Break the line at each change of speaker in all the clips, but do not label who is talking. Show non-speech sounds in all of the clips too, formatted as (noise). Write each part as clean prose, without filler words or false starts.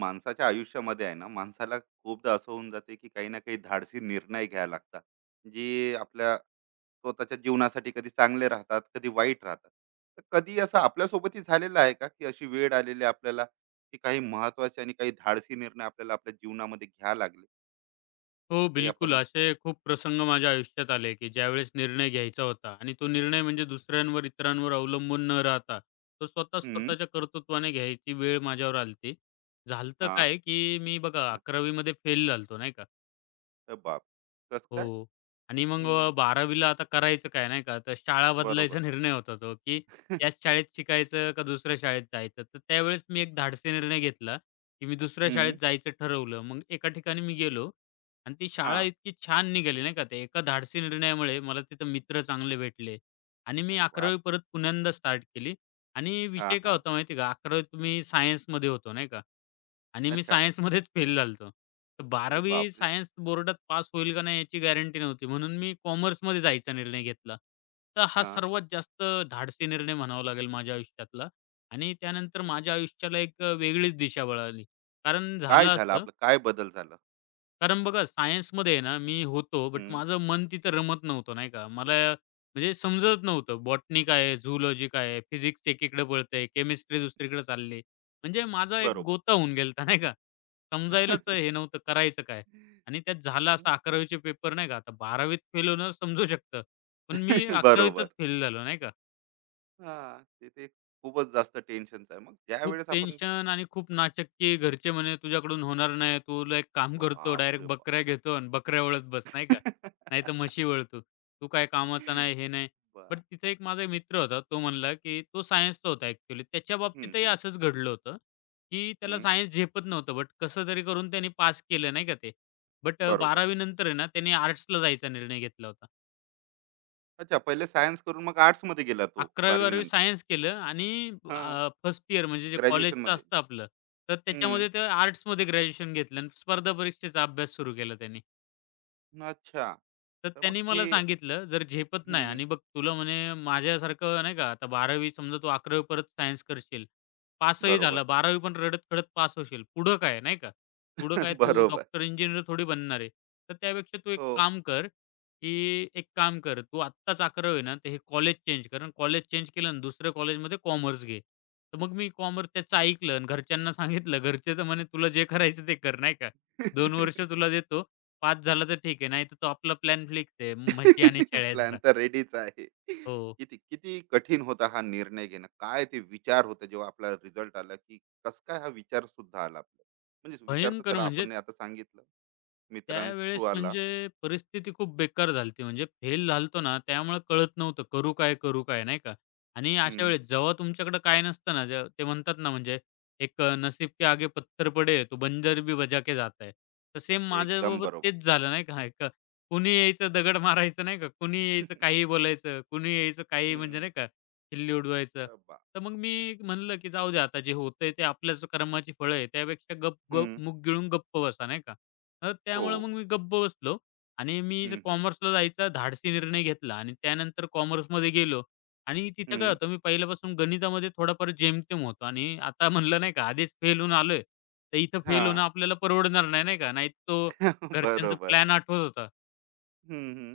माणसाच्या आयुष्यामध्ये आहे ना, माणसाला खूपदा असं होऊन जाते की काही ना काही धाडसी निर्णय घ्यायला लागतात, जे आपल्या स्वतःच्या जीवनासाठी कधी चांगले राहतात कधी वाईट राहतात. तर कधी असं आपल्यासोबतही झालेलं आहे का, की अशी वेळ आलेली आहे आपल्याला, की काही महत्वाचे आणि काही धाडसी निर्णय आपल्याला आपल्या जीवनामध्ये घ्या लागले?
हो,
काही
बिलकुल.
आपण.
असे खूप प्रसंग माझ्या आयुष्यात आले, की ज्यावेळेस निर्णय घ्यायचा होता आणि तो निर्णय म्हणजे दुसऱ्यांवर, इतरांवर अवलंबून न राहता, तो स्वतः
हम्म.
स्वतःच्या कर्तृत्वाने घ्यायची वेळ माझ्यावर आली होती. झालं तर
हा.
काय, की मी बघा
नक्की.
11वी मध्ये फेल झालो होतो, नाही का.
बाप कस काय?
हो. आणि मग
हम्म.
12वी आता करायचं काय नाही का, तर शाळा
बरोबर.
बदलायचा निर्णय होता तो, की याच
(laughs)
शाळेत शिकायचं का दुसऱ्या शाळेत जायचं. तर त्यावेळेस मी एक धाडसी निर्णय घेतला, की मी दुसऱ्या शाळेत
हम्म.
जायचं ठरवलं. मग एका ठिकाणी मी गेलो आणि ती
हा.
शाळा इतकी छान निघाली नाही का, ते एका धाडसी निर्णयामुळे मला तिथं मित्र चांगले भेटले आणि मी
अरे वा.
11वी परत पुन्यांदा स्टार्ट केली आणि
हा,
विषय काय
हा.
होता माहिती आहे का, 11वीत मी सायन्समध्ये होतो नाही का. आणि मी
अच्छा.
सायन्समध्येच फेल झालो होतो. तर
अरे
12वी
बापरे.
सायन्स बोर्डात पास होईल का नाही याची गॅरंटी नव्हती. म्हणून मी कॉमर्समध्ये जायचा निर्णय घेतला. तर हा
हा.
सर्वात जास्त धाडसी निर्णय म्हणावा लागेल माझ्या आयुष्यातला आणि त्यानंतर माझ्या आयुष्याला एक वेगळीच दिशा मिळाली. कारण
काय
झालं
झालं
असं
आपलं, काय बदल झालं?
कारण बघा सायन्समध्ये ना मी होतो, बट
हं.
माझं मन तिथं रमत नव्हतं नाही का. मला म्हणजे समजत नव्हतं. बॉटनी काय आहे, झूलॉजी काय आहे, फिजिक्स एकीकडे पळतंय, केमिस्ट्री दुसरीकडे चालली. म्हणजे माझा एक
बरोबर.
गोता होऊन गेलता नाही का. समजायलाच हे
(laughs)
नव्हतं करायचं काय? आणि त्यात झालं असं 11वी पेपर नाही का, आता 12वी त फेल होणं समजू शकतं. पण मी 11वी
बरोबर.
फेल झालो नाही का.
हां, ते तर एक खूपच जास्त टेन्शनच आहे. मग
खूप
ज्यावेळेस आपण.
टेन्शन आणि खूप नाचक्की. घरचे म्हणे, "तुझ्याकडून होणार नाही. तुला एक काम करतो, डायरेक्ट
बापरे बाप!
बकऱ्या घेतो आणि बकऱ्या वळत बस, नाही का? नाहीतर
(laughs)
म्हशी वळ तू. काय कामाचा नाही, हे नाही." बट
बा
तिथे एक माझा मित्र होता. तो म्हणला, की तो सायन्सचा होता ॲक्चुअली. त्याच्या
हं,
बाबतीतही
हं,
असंच घडलं होतं, की त्याला
हं.
सायन्स झेपत नव्हतं. बट कसं तरी करून त्याने पास केलं, नाही का ते. बट अ,
बरोबर.
नंतर आहे ना, त्याने आर्ट्सला जायचा निर्णय घेतला होता.
अच्छा, पहिले सायन्स करून मग आर्ट्समध्ये गेला तो 12वी
11वी-12वी
नंतर.
सायन्स केलं आणि
हां,
फर्स्ट इयर म्हणजे जे कॉलेजचं
ग्रॅज्युएशनमध्ये.
असतं आपलं, तर
हं,
त्याच्यामध्ये ते आर्ट्समध्ये ग्रॅज्युएशन घेतलं आणि स्पर्धा परीक्षेचा अभ्यास सुरू केला त्यांनी.
अच्छा.
तर
तर मग
त्यांनी
हे.
मला सांगितलं, "जर झेपत
हं,
नाही
हं.
आणि बघ तुला म्हणे माझ्यासारखं नाही का आता बारावी समजा तू 11वी परत सायन्स करशील, पासही
बरोबर.
झाला, बारावी पण रडत-खडत पास होशील. पुढं काय नाही का? पुढं काय
(laughs)
तू
बरोबर.
डॉक्टर, इंजिनिअर थोडी बनणार आहे. तर त्यापेक्षा तू एक
हो.
काम कर, की एक काम कर तू आत्ताच 11वी ना, तर हे कॉलेज चेंज कर कॉलेज चेंज केलं ना दुसऱ्या कॉलेजमध्ये कॉमर्स घे." तर मग मी कॉमर्स त्याचं ऐकलं आणि घरच्यांना सांगितलं. घरचे तर म्हणे, "तुला जे करायचं ते कर नाही का? 2 वर्ष
(laughs)
तुला देतो 5 झाला तर ठीक आहे. नाहीतर तो आपला प्लॅन फिक्स आहे. म्हशी आणि
(laughs) प्लॅन
शेळ्यांचा.
तर रेडीच आहे.
हो.
किती किती कठीण होता हा निर्णय घेणं. काय ते विचार होते जेव्हा आपला रिझल्ट आला, की कसं काय हा विचार सुद्धा आला आपल्याला? म्हणजे विचार तर
भयंकर
चला, आपण
म्हणजे
नाही आता सांगितलं. मित्रां थ्रू
त्यावेळेस
आला.
म्हणजे परिस्थिती खूप बेकार झाली होती. म्हणजे फेल झालो होतो ना, त्यामुळे कळत नव्हतं करू काय, करू काय, नाही का? आणि अशा
हं,
वेळेस जेव्हा तुमच्याकडे काय नसतं ना, जे ते म्हणतात ना, म्हणजे एक नसीब के आगे पत्थर पडे तो बंजर भी बजा के जाता है. तर सेम
एकदम
माझ्याबाबत
बरोबर.
तेच झालं, नाही का? एक कुणी यायचं दगड मारायचं, नाही का? कुणी यायचं काहीही बोलायचं, कुणी यायचं काही म्हणजे नाही
हं,
का, खिल्ली उडवायचं.
बा
तर मग मी म्हणलं, की जाऊ दे आता जे होतंय ते आपल्याच कर्माची फळं आहे. त्यापेक्षा गप, गप,
हं,
मूग गिळून गप्प बसा, नाही का? तर
हो.
त्यामुळे मग मी गप्प बसलो आणि मी जे
हं, हं,
कॉमर्सला जायचा धाडसी निर्णय घेतला आणि त्यानंतर कॉमर्समध्ये गेलो आणि तिथं काय
हं,
होतं, मी पहिल्यापासून गणितामध्ये थोडाफार जेमतेम होतो आणि आता म्हणलं नाही का, आधीच फेल होऊन आलोय, तर इथं फेल
हां.
होणं आपल्याला परवडणार नाही, नाही का. नाही तो
(laughs)
घरच्यांचा
बरोबर.
प्लॅन आठवत होता.
हं, हं.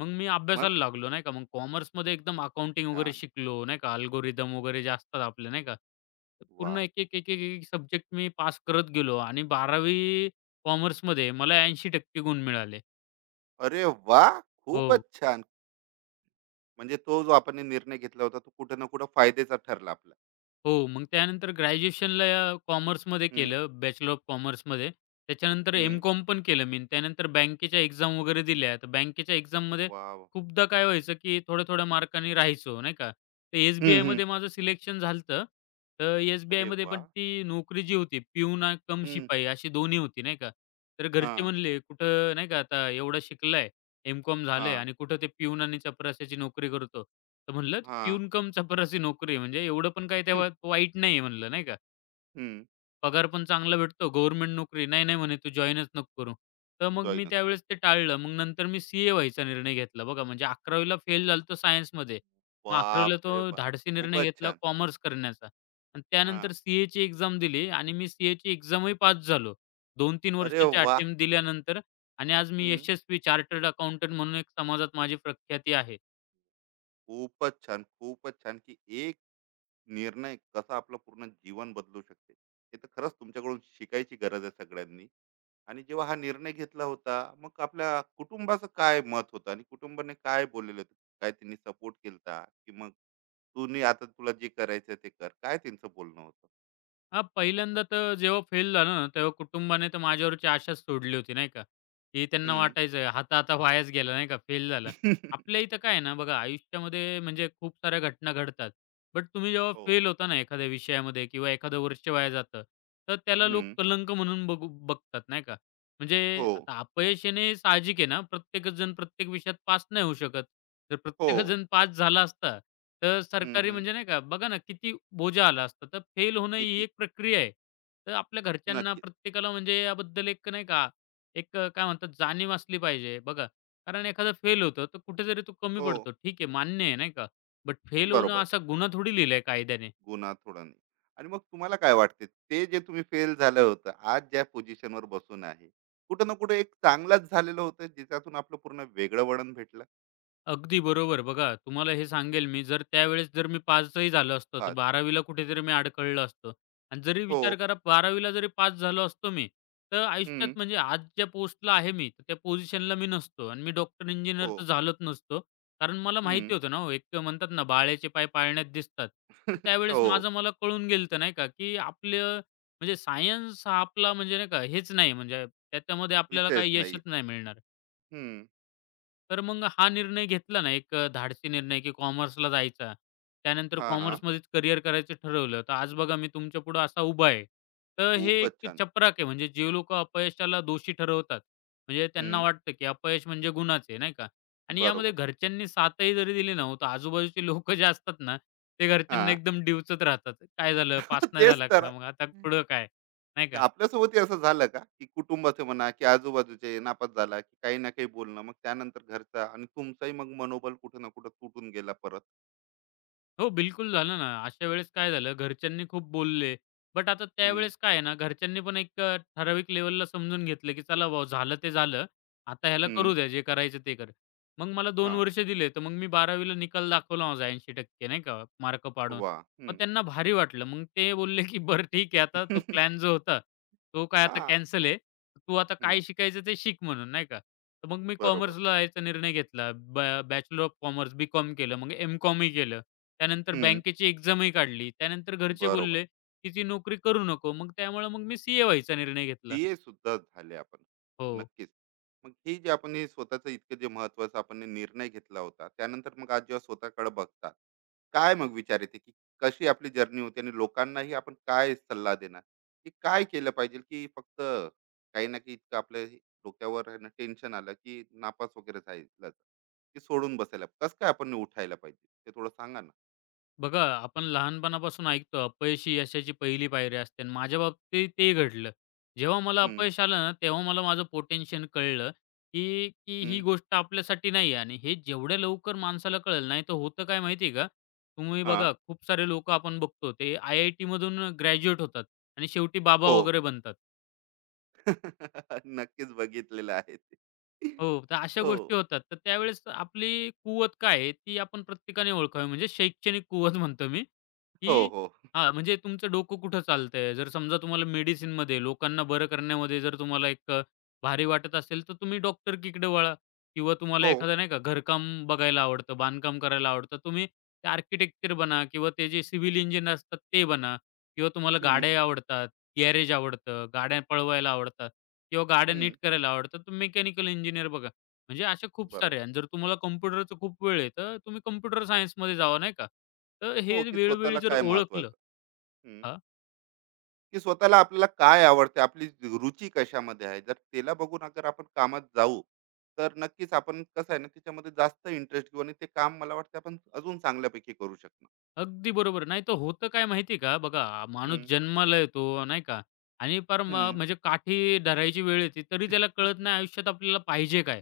मग मी
मग?
अभ्यासाला लागलो नाही का. मग कॉमर्समध्ये एकदम अकाउंटिंग वगैरे
छान.
शिकलो नाही का. अल्गोरिदम वगैरे जे असतात आपले नाही का. तर पूर्ण
वाह!
एक सब्जेक्ट मी पास करत गेलो आणि 12वी कॉमर्समध्ये मला 80% गुण मिळाले.
अरे वा. खूपच
हो.
छान. म्हणजे तो जो आपण निर्णय घेतला होता, तो कुठे ना कुठे फायद्याचा ठरला आपला.
हो, मग त्यानंतर ग्रॅज्युएशनला कॉमर्समध्ये
हं,
केलं, बॅचलर ऑफ कॉमर्समध्ये. त्याच्यानंतर
हं.
एम-कॉम पण केलं मी. त्यानंतर बँकेच्या एक्झाम वगैरे दिल्या. तर बँकेच्या एक्झाममध्ये
वाव!
खूपदा काय व्हायचं, की थोड्या-थोड्या मार्कांनी राहायचो, नाही का. तर
हं, हं.
एस-बी-आयमध्ये माझं सिलेक्शन झालं होतं. तर
अरे
एस-बी-आयमध्ये पण
वाह!
ती नोकरी जी होती, पिऊन कम
हं.
शिपाई अशी दोन्ही होती, नाही का. तर घरचे
हां,
म्हणले, "कुठं नाही का आता एवढा शिकला एम-कॉम झालंय
हां,
आणि कुठं ते पिऊन आणि चपराशाची नोकरी करतो. तर म्हणलं,
हां.
"पिऊन कम चपराशी नोकरी" म्हणजे एवढं पण काही
हं,
तेव्हा वाईट नाही आहे म्हणलं, नाही का?
हं.
पगार पण चांगला भेटतो, गव्हर्नमेंट नोकरी. नाही, नाही म्हणे तू जॉइनच नको करू. तर मग मी
जॉइनच नको.
त्यावेळेस ते टाळलं. मग नंतर मी सी-ए व्हायचा निर्णय घेतला बघा. म्हणजे 11वीला फेल झालतो सायन्समध्ये. मग 11वीला
बाप रे
तो
बाप!
धाडसी निर्णय
खूपच
घेतला
छान.
कॉमर्स करण्याचा आणि
हां.
त्यानंतर सी-एची एक्झाम दिली आणि मी सी-एची एक्झामही पास झालो. 2-3
अरे
वर्षाचे
वाह!
अटेम्प्ट दिल्यानंतर आणि आज मी
हं.
यशस्वी चार्टर्ड अकाउंटंट म्हणून एक समाजात माझी प्रख्याती आहे.
खूपच छान, खूपच छान, की एक निर्णय कसा आपलं पूर्ण जीवन बदलू शकते. हे तर खरंच तुमच्याकडून शिकायची गरज आहे सगळ्यांनी. आणि जेव्हा हा निर्णय घेतला होता, मग आपल्या कुटुंबाचं काय मत होतं आणि कुटुंबाने काय बोललेलं होतं? काय त्यांनी सपोर्ट केलता, की मग तू नी आता तुला जे करायचं ते कर, काय त्यांचं बोलणं होतं?
हां, पहिल्यांदा तर जेव्हा फेल झालं ना, तेव्हा कुटुंबाने तर माझ्यावरची आशाच सोडली होती नाही का, की त्यांना
हम्म.
वाटायचं हाता-हाता वायाच गेला नाही का, फेल झाला.
(laughs)
आपल्या इथं काय आहे ना बघा, आयुष्यामध्ये म्हणजे खूप साऱ्या घटना घडतात. बट तुम्ही जेव्हा
हो.
फेल होता ना एखाद्या विषयामध्ये किंवा एखादं वर्ष वाया जातं, तर त्याला लोक
हम्म.
कलंक म्हणून बघतात नाही का. म्हणजे
हो.
आता अपयश येणे साहजिक आहे ना, प्रत्येकच जण प्रत्येक विषयात पास नाही होऊ शकत. जर
हो.
प्रत्येकच जण पास झाला असता, तर
हम्म,
सरकारी
हम्म.
म्हणजे नाही का, बघा ना किती बोजा आला असता. तर फेल होणं ही
किती.
एक प्रक्रिया आहे. तर आपल्या घरच्यांना
नक्की.
प्रत्येकाला म्हणजे याबद्दल एक नाही का, एक काय म्हणतात जाणीव असली पाहिजे. बघा, कारण एखादा फेल होतो, तर कुठेतरी तो कमी
हो.
पडतो. ठीक आहे, मान्य आहे नाही का. बट फेल होणं
बरोबर.
असा गुन्हा थोडी लिहिलाय कायद्याने.
गुन्हा थोडा नाही. आणि मग तुम्हाला काय वाटते, ते जे तुम्ही फेल झालं होतं, आज ज्या पोझिशनवर बसून आहे, कुठं ना कुठं एक चांगलाच झालेलं होतं, ज्याच्यातून आपलं पूर्ण वेगळं वळण भेटलं.
अगदी बरोबर. बघा, तुम्हाला हे सांगेल मी, जर त्यावेळेस जर मी 5 ही झालो असतो, तर
पाच.
12वी ला कुठेतरी मी अडकळलो असतो. आणि जरी
हो.
विचार करा 12वी ला जरी पास झालो असतो मी, तर आयुष्यात म्हणजे आज ज्या पोस्टला आहे मी, तर त्या पोझिशनला मी नसतो आणि मी डॉक्टर, इंजिनिअर तर
हो.
झालोच नसतो. कारण मला
हं.
माहिती होतं ना हो, एक म्हणतात ना, "बाळ्याचे पाय पाळण्यात दिसतात." तर
(laughs)
त्यावेळेस
हो.
माझं मला कळून गेलं तर नाही का, की आपलं म्हणजे सायन्स हा आपला म्हणजे नाही का, हेच नाही म्हणजे त्याच्यामध्ये आपल्याला
विषयच
काही
नाही.
यशच नाही मिळणार.
हं.
तर मग हा निर्णय घेतला ना एक धाडसी निर्णय, की कॉमर्सला जायचा. त्यानंतर
हां, हां.
कॉमर्समध्येच करियर करायचं ठरवलं. तर आज बघा मी तुमच्या पुढं असा उभा आहे. तर हे
खूपच
एक
छान.
चपराक आहे म्हणजे जे लोकं अपयशाला दोषी ठरवतात. म्हणजे त्यांना
हं.
वाटतं, की अपयश म्हणजे गुन्हाच आहे नाही का? आणि यामध्ये
बरोबर.
घरच्यांनी साथही जरी दिली ना हो, तर आजूबाजूचे लोकं जे असतात ना, ते घरच्यांना
हां.
एकदम डिवचत राहतात. काय झालं? पास
(laughs)
नाही
तेच
झाला
तर.
का? मग आता
हम्म.
पुढं काय? नाही का?
आपल्यासोबतही असं झालं का, की कुटुंबाचं म्हणा, की आजूबाजूचे नापास झाला, की काही ना काही बोलणं, मग त्यानंतर घरचा आणि तुमचाही मग मनोबल कुठं ना कुठं तुटून गेला परत?
हो, बिलकुल झालं ना. अशा वेळेस काय झालं, घरच्यांनी खूप बोलले. बट आता
हं,
त्यावेळेस काय आहे ना, घरच्यांनी पण एक ठराविक लेव्हलला समजून घेतलं, की चला बुवा झालं ते झालं. आता ह्याला
हं.
करू द्या, जे करायचं ते कर. मग मला दोन
हां.
वर्ष दिले, तर मग मी 12वीला निकाल दाखवला माझा 80% नाही का, मार्क पाडून.
वाह!
मग
हं.
त्यांना भारी वाटलं. मग ते बोलले, की "बरं ठीक आहे, आता तो प्लॅन जो होता, तो काय आता
हां. हं. (laughs)
कॅन्सल आहे. तू आता काय शिकायचं ते शिक" म्हणून नाही का. तर मग मी
बरोबर.
कॉमर्सला यायचा निर्णय घेतला. बॅचलर ऑफ कॉमर्स बी-कॉम केलं, मग एम-कॉमही केलं. त्यानंतर
हं.
बँकेची एक्झामही काढली. त्यानंतर घरचे
बरोबर.
बोलले, की "ती नोकरी करू नको." मग त्यामुळे मग मी सीए व्हायचा निर्णय घेतला.
ते सुद्धा झाले आपण.
हो.
नक्कीच. मग हे जे आपण स्वतःचं इतकं जे महत्त्वाचं आपण हे निर्णय घेतला होता, त्यानंतर मग आज जेव्हा स्वतःकडे बघतात, काय मग विचार येते, की कशी आपली जर्नी होती आणि लोकांनाही आपण काय सल्ला देणार, की काय केलं पाहिजे, की फक्त काही ना काही इतकं आपल्या हे डोक्यावर आहे ना, टेन्शन आलं, की नापास वगैरे झालं, की सोडून बसायला कसं काय आपण उठायला पाहिजे? ते थोडं सांगा ना?
बघा आपण लहानपणापासून ऐकतो अपयश ही यशाची पहिली पायरी असते आणि माझ्या बाबतीत ते घडलं. जेव्हा मला
हं,
अपयश आलं ना, तेव्हा मला माझं पोटेन्शियल कळलं, की की ही
हं.
गोष्ट आपल्यासाठी नाही आहे आणि हे जेवढ्या लवकर माणसाला कळेल नाहीतर होतं काय माहिती आहे का? तुम्ही
हां.
बघा खूप सारे लोकं आपण बघतो ते आय-आय-टीमधून ग्रॅज्युएट होतात आणि शेवटी बाबा
हो.
वगैरे बनतात.
(laughs) नक्कीच बघितलेलं आहे ते.
हो, तर अशा
हो.
गोष्टी होतात. तर त्यावेळेस आपली कुवत काय आहे, ती आपण प्रत्येकाने ओळखावी. म्हणजे शैक्षणिक कुवत म्हणतो मी, की
हो, हो.
हां, म्हणजे तुमचं डोकं कुठं चालतंय. जर समजा तुम्हाला मेडिसिनमध्ये, लोकांना बरं करण्यामध्ये जर तुम्हाला एक भारी वाटत असेल, तर तुम्ही डॉक्टरकीकडे वळा किंवा तुम्हाला
हो.
एखादं नाही का घरकाम बघायला आवडतं, बांधकाम करायला आवडतं, तुम्ही आर्किटेक्चर बना किंवा ते जे सिव्हिल इंजिनियर असतात ते बना. किंवा तुम्हाला
हं,
गाड्या आवडतात, गॅरेज आवडतं, गाड्या पळवायला आवडतात किंवा गाड्या
हं.
नीट करायला आवडतात, तर मेकॅनिकल इंजिनिअर बघा. म्हणजे असे खूप
बरोबर.
सारे आहे आणि जर तुम्हाला कॉम्प्युटरचं खूप वेळ आहे, तर तुम्ही कॉम्प्युटर सायन्समध्ये जावा, नाही का? तर
हो,
हे
की
वेळोवेळी
स्वतःला
जर
काय
ओळखलं
महत्वाचं. हं.
हां.
की स्वतःला आपल्याला काय आवडते, आपली रुची कशामध्ये आहे. जर त्याला बघून अगर आपण कामात जाऊ, तर नक्कीच आपण कसं आहे ना, त्याच्यामध्ये जास्त इंटरेस्ट घेऊ आणि ते काम मला वाटतं आपण अजून चांगल्यापैकी करू शकणार.
अगदी बरोबर. नाही तर होतं काय माहिती आहे का? बघा माणूस
हं,
जन्माला येतो, नाही का? आणि पार
हं.
म्हणजे काठी धरायची वेळ येते तरी त्याला कळत नाही आयुष्यात आपल्याला पाहिजे काय?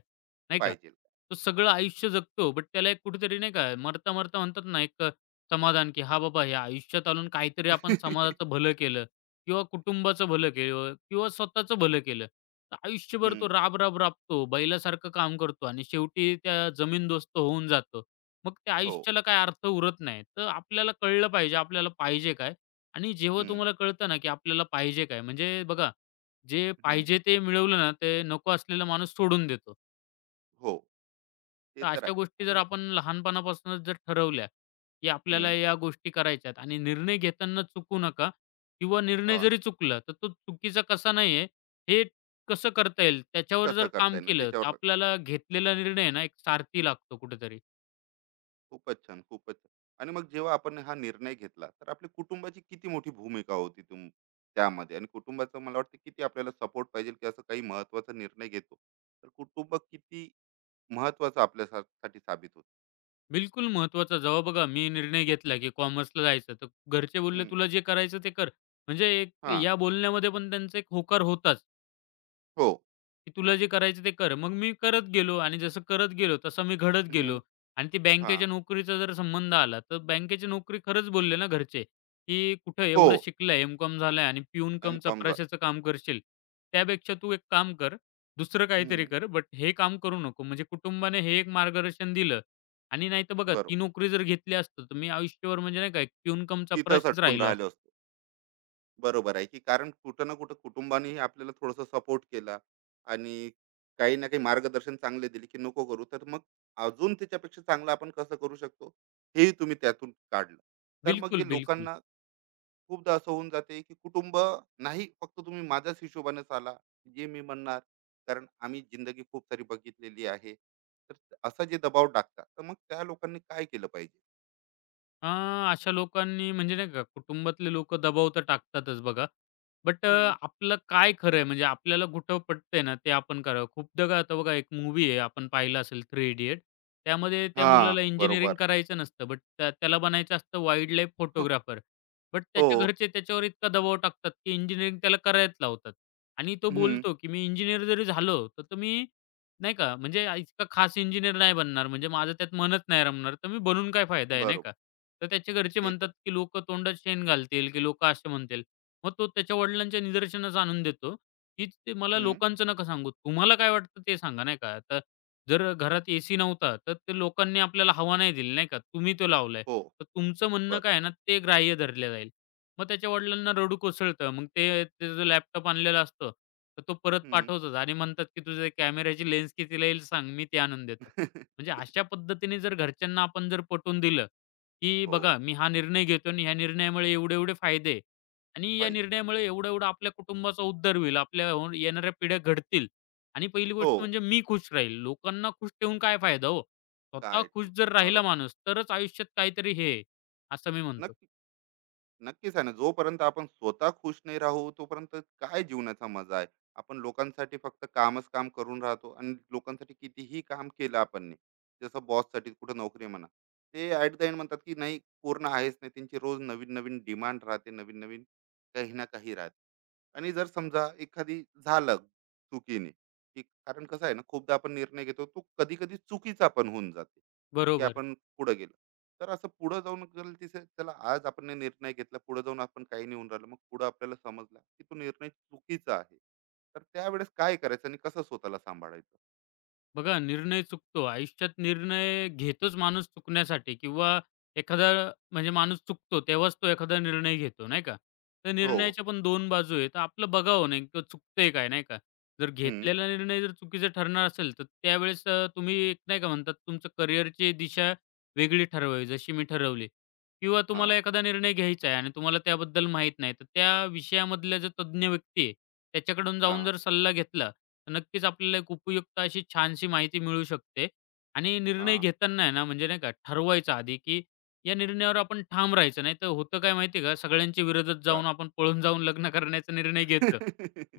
नाही का?
पाहिजे.
तो सगळं आयुष्य जगतो बट त्याला एक कुठेतरी नाही का मरता-मरता म्हणतात ना एक समाधान, की "हां बाबा, हे आयुष्यात आणून काहीतरी आपण
(laughs)
समाजाचं भलं केलं किंवा कुटुंबाचं भलं केलं किंवा स्वतःचं भलं केलं." तर आयुष्यभर तो
हं.
राब-राब राबतो, बैलासारखं काम करतो आणि शेवटी त्या जमीनदोस्त होऊन जातो. मग त्या
हो.
आयुष्याला काय अर्थ उरत नाही. तर आपल्याला कळलं पाहिजे, आपल्याला पाहिजे काय? आणि जेव्हा
हं,
तुम्हाला कळतं ना, की आपल्याला पाहिजे काय? म्हणजे बघा, जे
हं.
पाहिजे ते मिळवलं ना, ते नको असलेला माणूस सोडून देतो.
हो. ते
तर
तर
अशा
आहे.
गोष्टी
आणि.
जर आपण लहानपणापासूनच जर ठरवल्या, की आपल्याला
हं.
या गोष्टी करायच्यात आणि निर्णय घेताना चुकू नका किंवा निर्णय
हां.
जरी चुकला, तर तो चुकीचा कसा नाही आहे, हे कसं करता येईल, त्याच्यावर
कसं
जर
करता
काम
येणार
केलं, तर
त्याच्यावर लक्ष.
आपल्याला घेतलेला निर्णय ना, एक सारथी लागतो कुठेतरी.
खूपच छान, खूपच छान. आणि मग जेव्हा आपण हा निर्णय घेतला, तर आपली कुटुंबाची किती मोठी भूमिका होती त्यामध्ये? आणि कुटुंबाचं मला वाटतं किती आपल्याला सपोर्ट पाहिजे, की असं काही महत्त्वाचा निर्णय घेतो, तर कुटुंब किती महत्त्वाचं साठी साबित होतं?
बिलकुल महत्वाचा जेव्हा बघा मी निर्णय घेतला, की कॉमर्सला जायचं, तर घरचे बोलले,
हं,
"तुला जे करायचं ते कर." म्हणजे एक
हां,
या बोलण्यामध्ये पण त्यांचा एक होकार होताच.
हो,
की तुला जे करायचं ते कर. मग मी करत गेलो आणि जसं करत गेलो, तसं मी घडत
हं,
गेलो. आणि ती
हां,
बँकेच्या नोकरीचा जर संबंध आला, तर बँकेची नोकरी खरंच बोलले ना घरचे, की "कुठं
हो.
एवढं शिकलाय, एम.कॉम झालाय आणि पिऊन कम
एम-कॉम झा
चपराशाचं काम करशील. त्यापेक्षा तू एक काम कर, दुसरं काहीतरी कर, बट हे काम करू नको." म्हणजे कुटुंबाने हे एक मार्गदर्शन दिलं आणि नाहीतर बघा
बरोबर.
ती नोकरी जर घेतली असती, तर मी आयुष्यभर म्हणजे नाही का एक पिऊन कम
तिथंच
चपराशीच
अटकून
राहिलो असतो.
राहिलो. बरोबर आहे, की कारण कुठं ना कुठं कुटुंबानेही आपल्याला थोडंसं सपोर्ट केला आणि काही ना काही मार्गदर्शन चांगले दिले, की नको करू. तर मग अजून त्याच्यापेक्षा चांगलं आपण कसं करू शकतो, हेही तुम्ही त्यातून काढलं. तर मग
बिलकुल,
जे
बिलकुल.
लोकांना खूपदा असं होऊन जाते, की कुटुंब नाही, फक्त तुम्ही माझ्याच हिशोबाने चाला, जे मी म्हणणार. कारण आम्ही जिंदगी खूप सारी बघितलेली आहे. तर असा जे दबाव टाकतात, तर मग त्या लोकांनी काय केलं पाहिजे?
अ, अशा लोकांनी म्हणजे नाही का कुटुंबातले लोकं दबाव तर टाकतातच बघा. बट अ,
हं.
आपलं काय खरं आहे म्हणजे आपल्याला कुठं पटतंय ना ते आपण करावं. खूपदा काय होतं बघा एक मूव्ही आहे आपण पाहिला असेल थ्री इडियट. त्यामध्ये त्या
हां,
मुलाला इंजिनिअरिंग
बरोबर.
करायचं नसतं बट त्याला बनायचं असतं वाईल्ड लाईफ
(laughs)
फोटोग्राफर. बट
हो.
त्याच्या घरचे त्याच्यावर इतका दबाव टाकतात की इंजिनिअरिंग त्याला करायला लावतात आणि तो
हं,
बोलतो की "मी इंजिनिअर जरी झालो तर तुम्ही नाही का, म्हणजे इतका खास इंजिनिअर नाही बनणार, म्हणजे माझं त्यात मनच नाही रमणार, तर मी बनून काय फायदा आहे, नाही
बरोबर.
का? तर त्याचे घरचे
ते तर.
म्हणतात, की लोकं तोंडात शेण घालतील, की लोकं असे म्हणतील. मग तो त्याच्या वडिलांच्या निदर्शनास आणून देतो, की ते मला लोकांचं नका सांगू. तुम्हाला काय वाटतं ते सांगा, नाही का? तर जर घरात एसी नव्हता, तर ते लोकांनी आपल्याला हवा नाही दिली, नाही का? तुम्ही तो लावलाय.
हो,
तर तुमचं म्हणणं
बरोबर.
काय आहे ना, ते ग्राह्य धरलं जाईल. मग त्याच्या वडिलांना रडू कोसळतं. मग ते त्याचा जो लॅपटॉप आणलेला असतो, तर तो परत
हं.
पाठवतोच आणि म्हणतात, की "तुझ्या कॅमेऱ्याची लेन्स कितीला येईल सांग, मी ते आणून देतो."
(laughs)
म्हणजे अशा पद्धतीने जर घरच्यांना आपण जर पटवून दिलं, की
हो,
बघा मी हा निर्णय घेतो आणि ह्या निर्णयामुळे एवढे-एवढे फायदे आहे आणि या
फायदे.
निर्णयामुळे एवढा-एवढा आपल्या कुटुंबाचा उद्धार होईल, आपल्या हो येणाऱ्या पिढ्या घडतील आणि पहिली
हो,
गोष्ट म्हणजे मी खुश राहील. लोकांना खुश ठेवून काय फायदा हो? स्वतः
काय
खुश
ठेवू?
जर राहिला
बरोबर.
माणूस, तरच आयुष्यात काहीतरी हे आहे, असं मी म्हणतो.
नक्की. नक्कीच आहे ना, जोपर्यंत आपण स्वतः खुश नाही राहू तोपर्यंत काय जीवनाचा मजा आहे? आपण लोकांसाठी फक्त कामच काम करून राहतो आणि लोकांसाठी कितीही काम केलं आपण, नाही जसं बॉससाठी कुठं नोकरी म्हणा, ते ॲट द एंड म्हणतात की नाही, पूर्ण आहेच नाही त्यांची, रोज नवीन नवीन डिमांड राहते, नवीन नवीन काही ना काही राहते. आणि जर समजा एखादी झालं चुकीने, की कारण कसं आहे ना, खूपदा आपण निर्णय घेतो, तो कधी कधी चुकीचा पण होऊन जातो, की
बरोबर.
आपण पुढे गेलो, तर असं पुढे जाऊन गेलं तिथे त्याला, आज आपण हे निर्णय घेतला, पुढे जाऊन आपण काही नाही होऊन राहिलं, मग पुढे आपल्याला समजला, की तो निर्णय चुकीचा आहे, तर त्यावेळेस काय करायचं आणि कसं स्वतःला सांभाळायचं?
बघा निर्णय चुकतो. आयुष्यात निर्णय घेतोच माणूस चुकण्यासाठी किंवा एखादा म्हणजे माणूस चुकतो तेव्हाच तो एखादा निर्णय घेतो, नाही का? तर
हो.
निर्णयाच्या पण 2 बाजू आहे. तर आपलं बघावं नेमकं चुकतंय काय, नाही का? जर
हम्म.
घेतलेला निर्णय जर चुकीचा ठरणार असेल, तर त्यावेळेस तुम्ही एक नाही का म्हणतात तुमचं करिअरची दिशा वेगळी ठरवावी जशी मी ठरवली किंवा तुम्हाला
हा.
एखादा निर्णय घ्यायचा आहे आणि तुम्हाला त्याबद्दल माहीत नाही, तर त्या विषयामधल्या जो तज्ञ व्यक्ती आहे त्याच्याकडून जाऊन
हा.
जर सल्ला घेतला नक्कीच आपल्याला एक उपयुक्त अशी छानशी माहिती मिळू शकते आणि निर्णय
हा.
घेताना आहे ना, म्हणजे नाही का ठरवायचं आधी, की या निर्णयावर आपण ठाम राहायचं. नाहीतर होतं काय माहिती का, सगळ्यांच्या विरोधात
काय?
जाऊन आपण पळून जाऊन लग्न करण्याचा निर्णय
(laughs)
घेतो.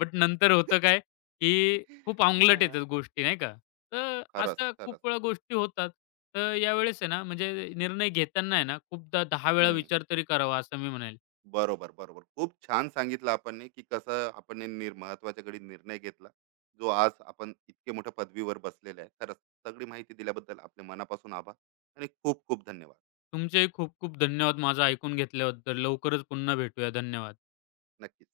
बट नंतर होतं काय, की खूप अवंगलट
हा,
येतात गोष्टी नाही का. तर
खरंच,
अशा खूप
खरंच.
वेळा गोष्टी होतात. तर यावेळेस आहे ना, म्हणजे निर्णय घेताना आहे ना, खूपदा 10 वेळा
हम्म.
विचार तरी करावा असं मी म्हणेल.
बरोबर, बरोबर. खूप छान सांगितलं आपण ने, की कसं आपण ने महत्त्वाच्या घडी निर्णय घेतला, जो आज आपण इतके मोठ्या पदवीवर बसलेले आहे. खरंच सगळी माहिती दिल्याबद्दल आपल्या मनापासून आभार आणि खूप खूप धन्यवाद.
तुमचेही खूप खूप धन्यवाद माझं ऐकून घेतल्याबद्दल. लवकरच पुन्हा भेटूया. धन्यवाद.
नक्कीच.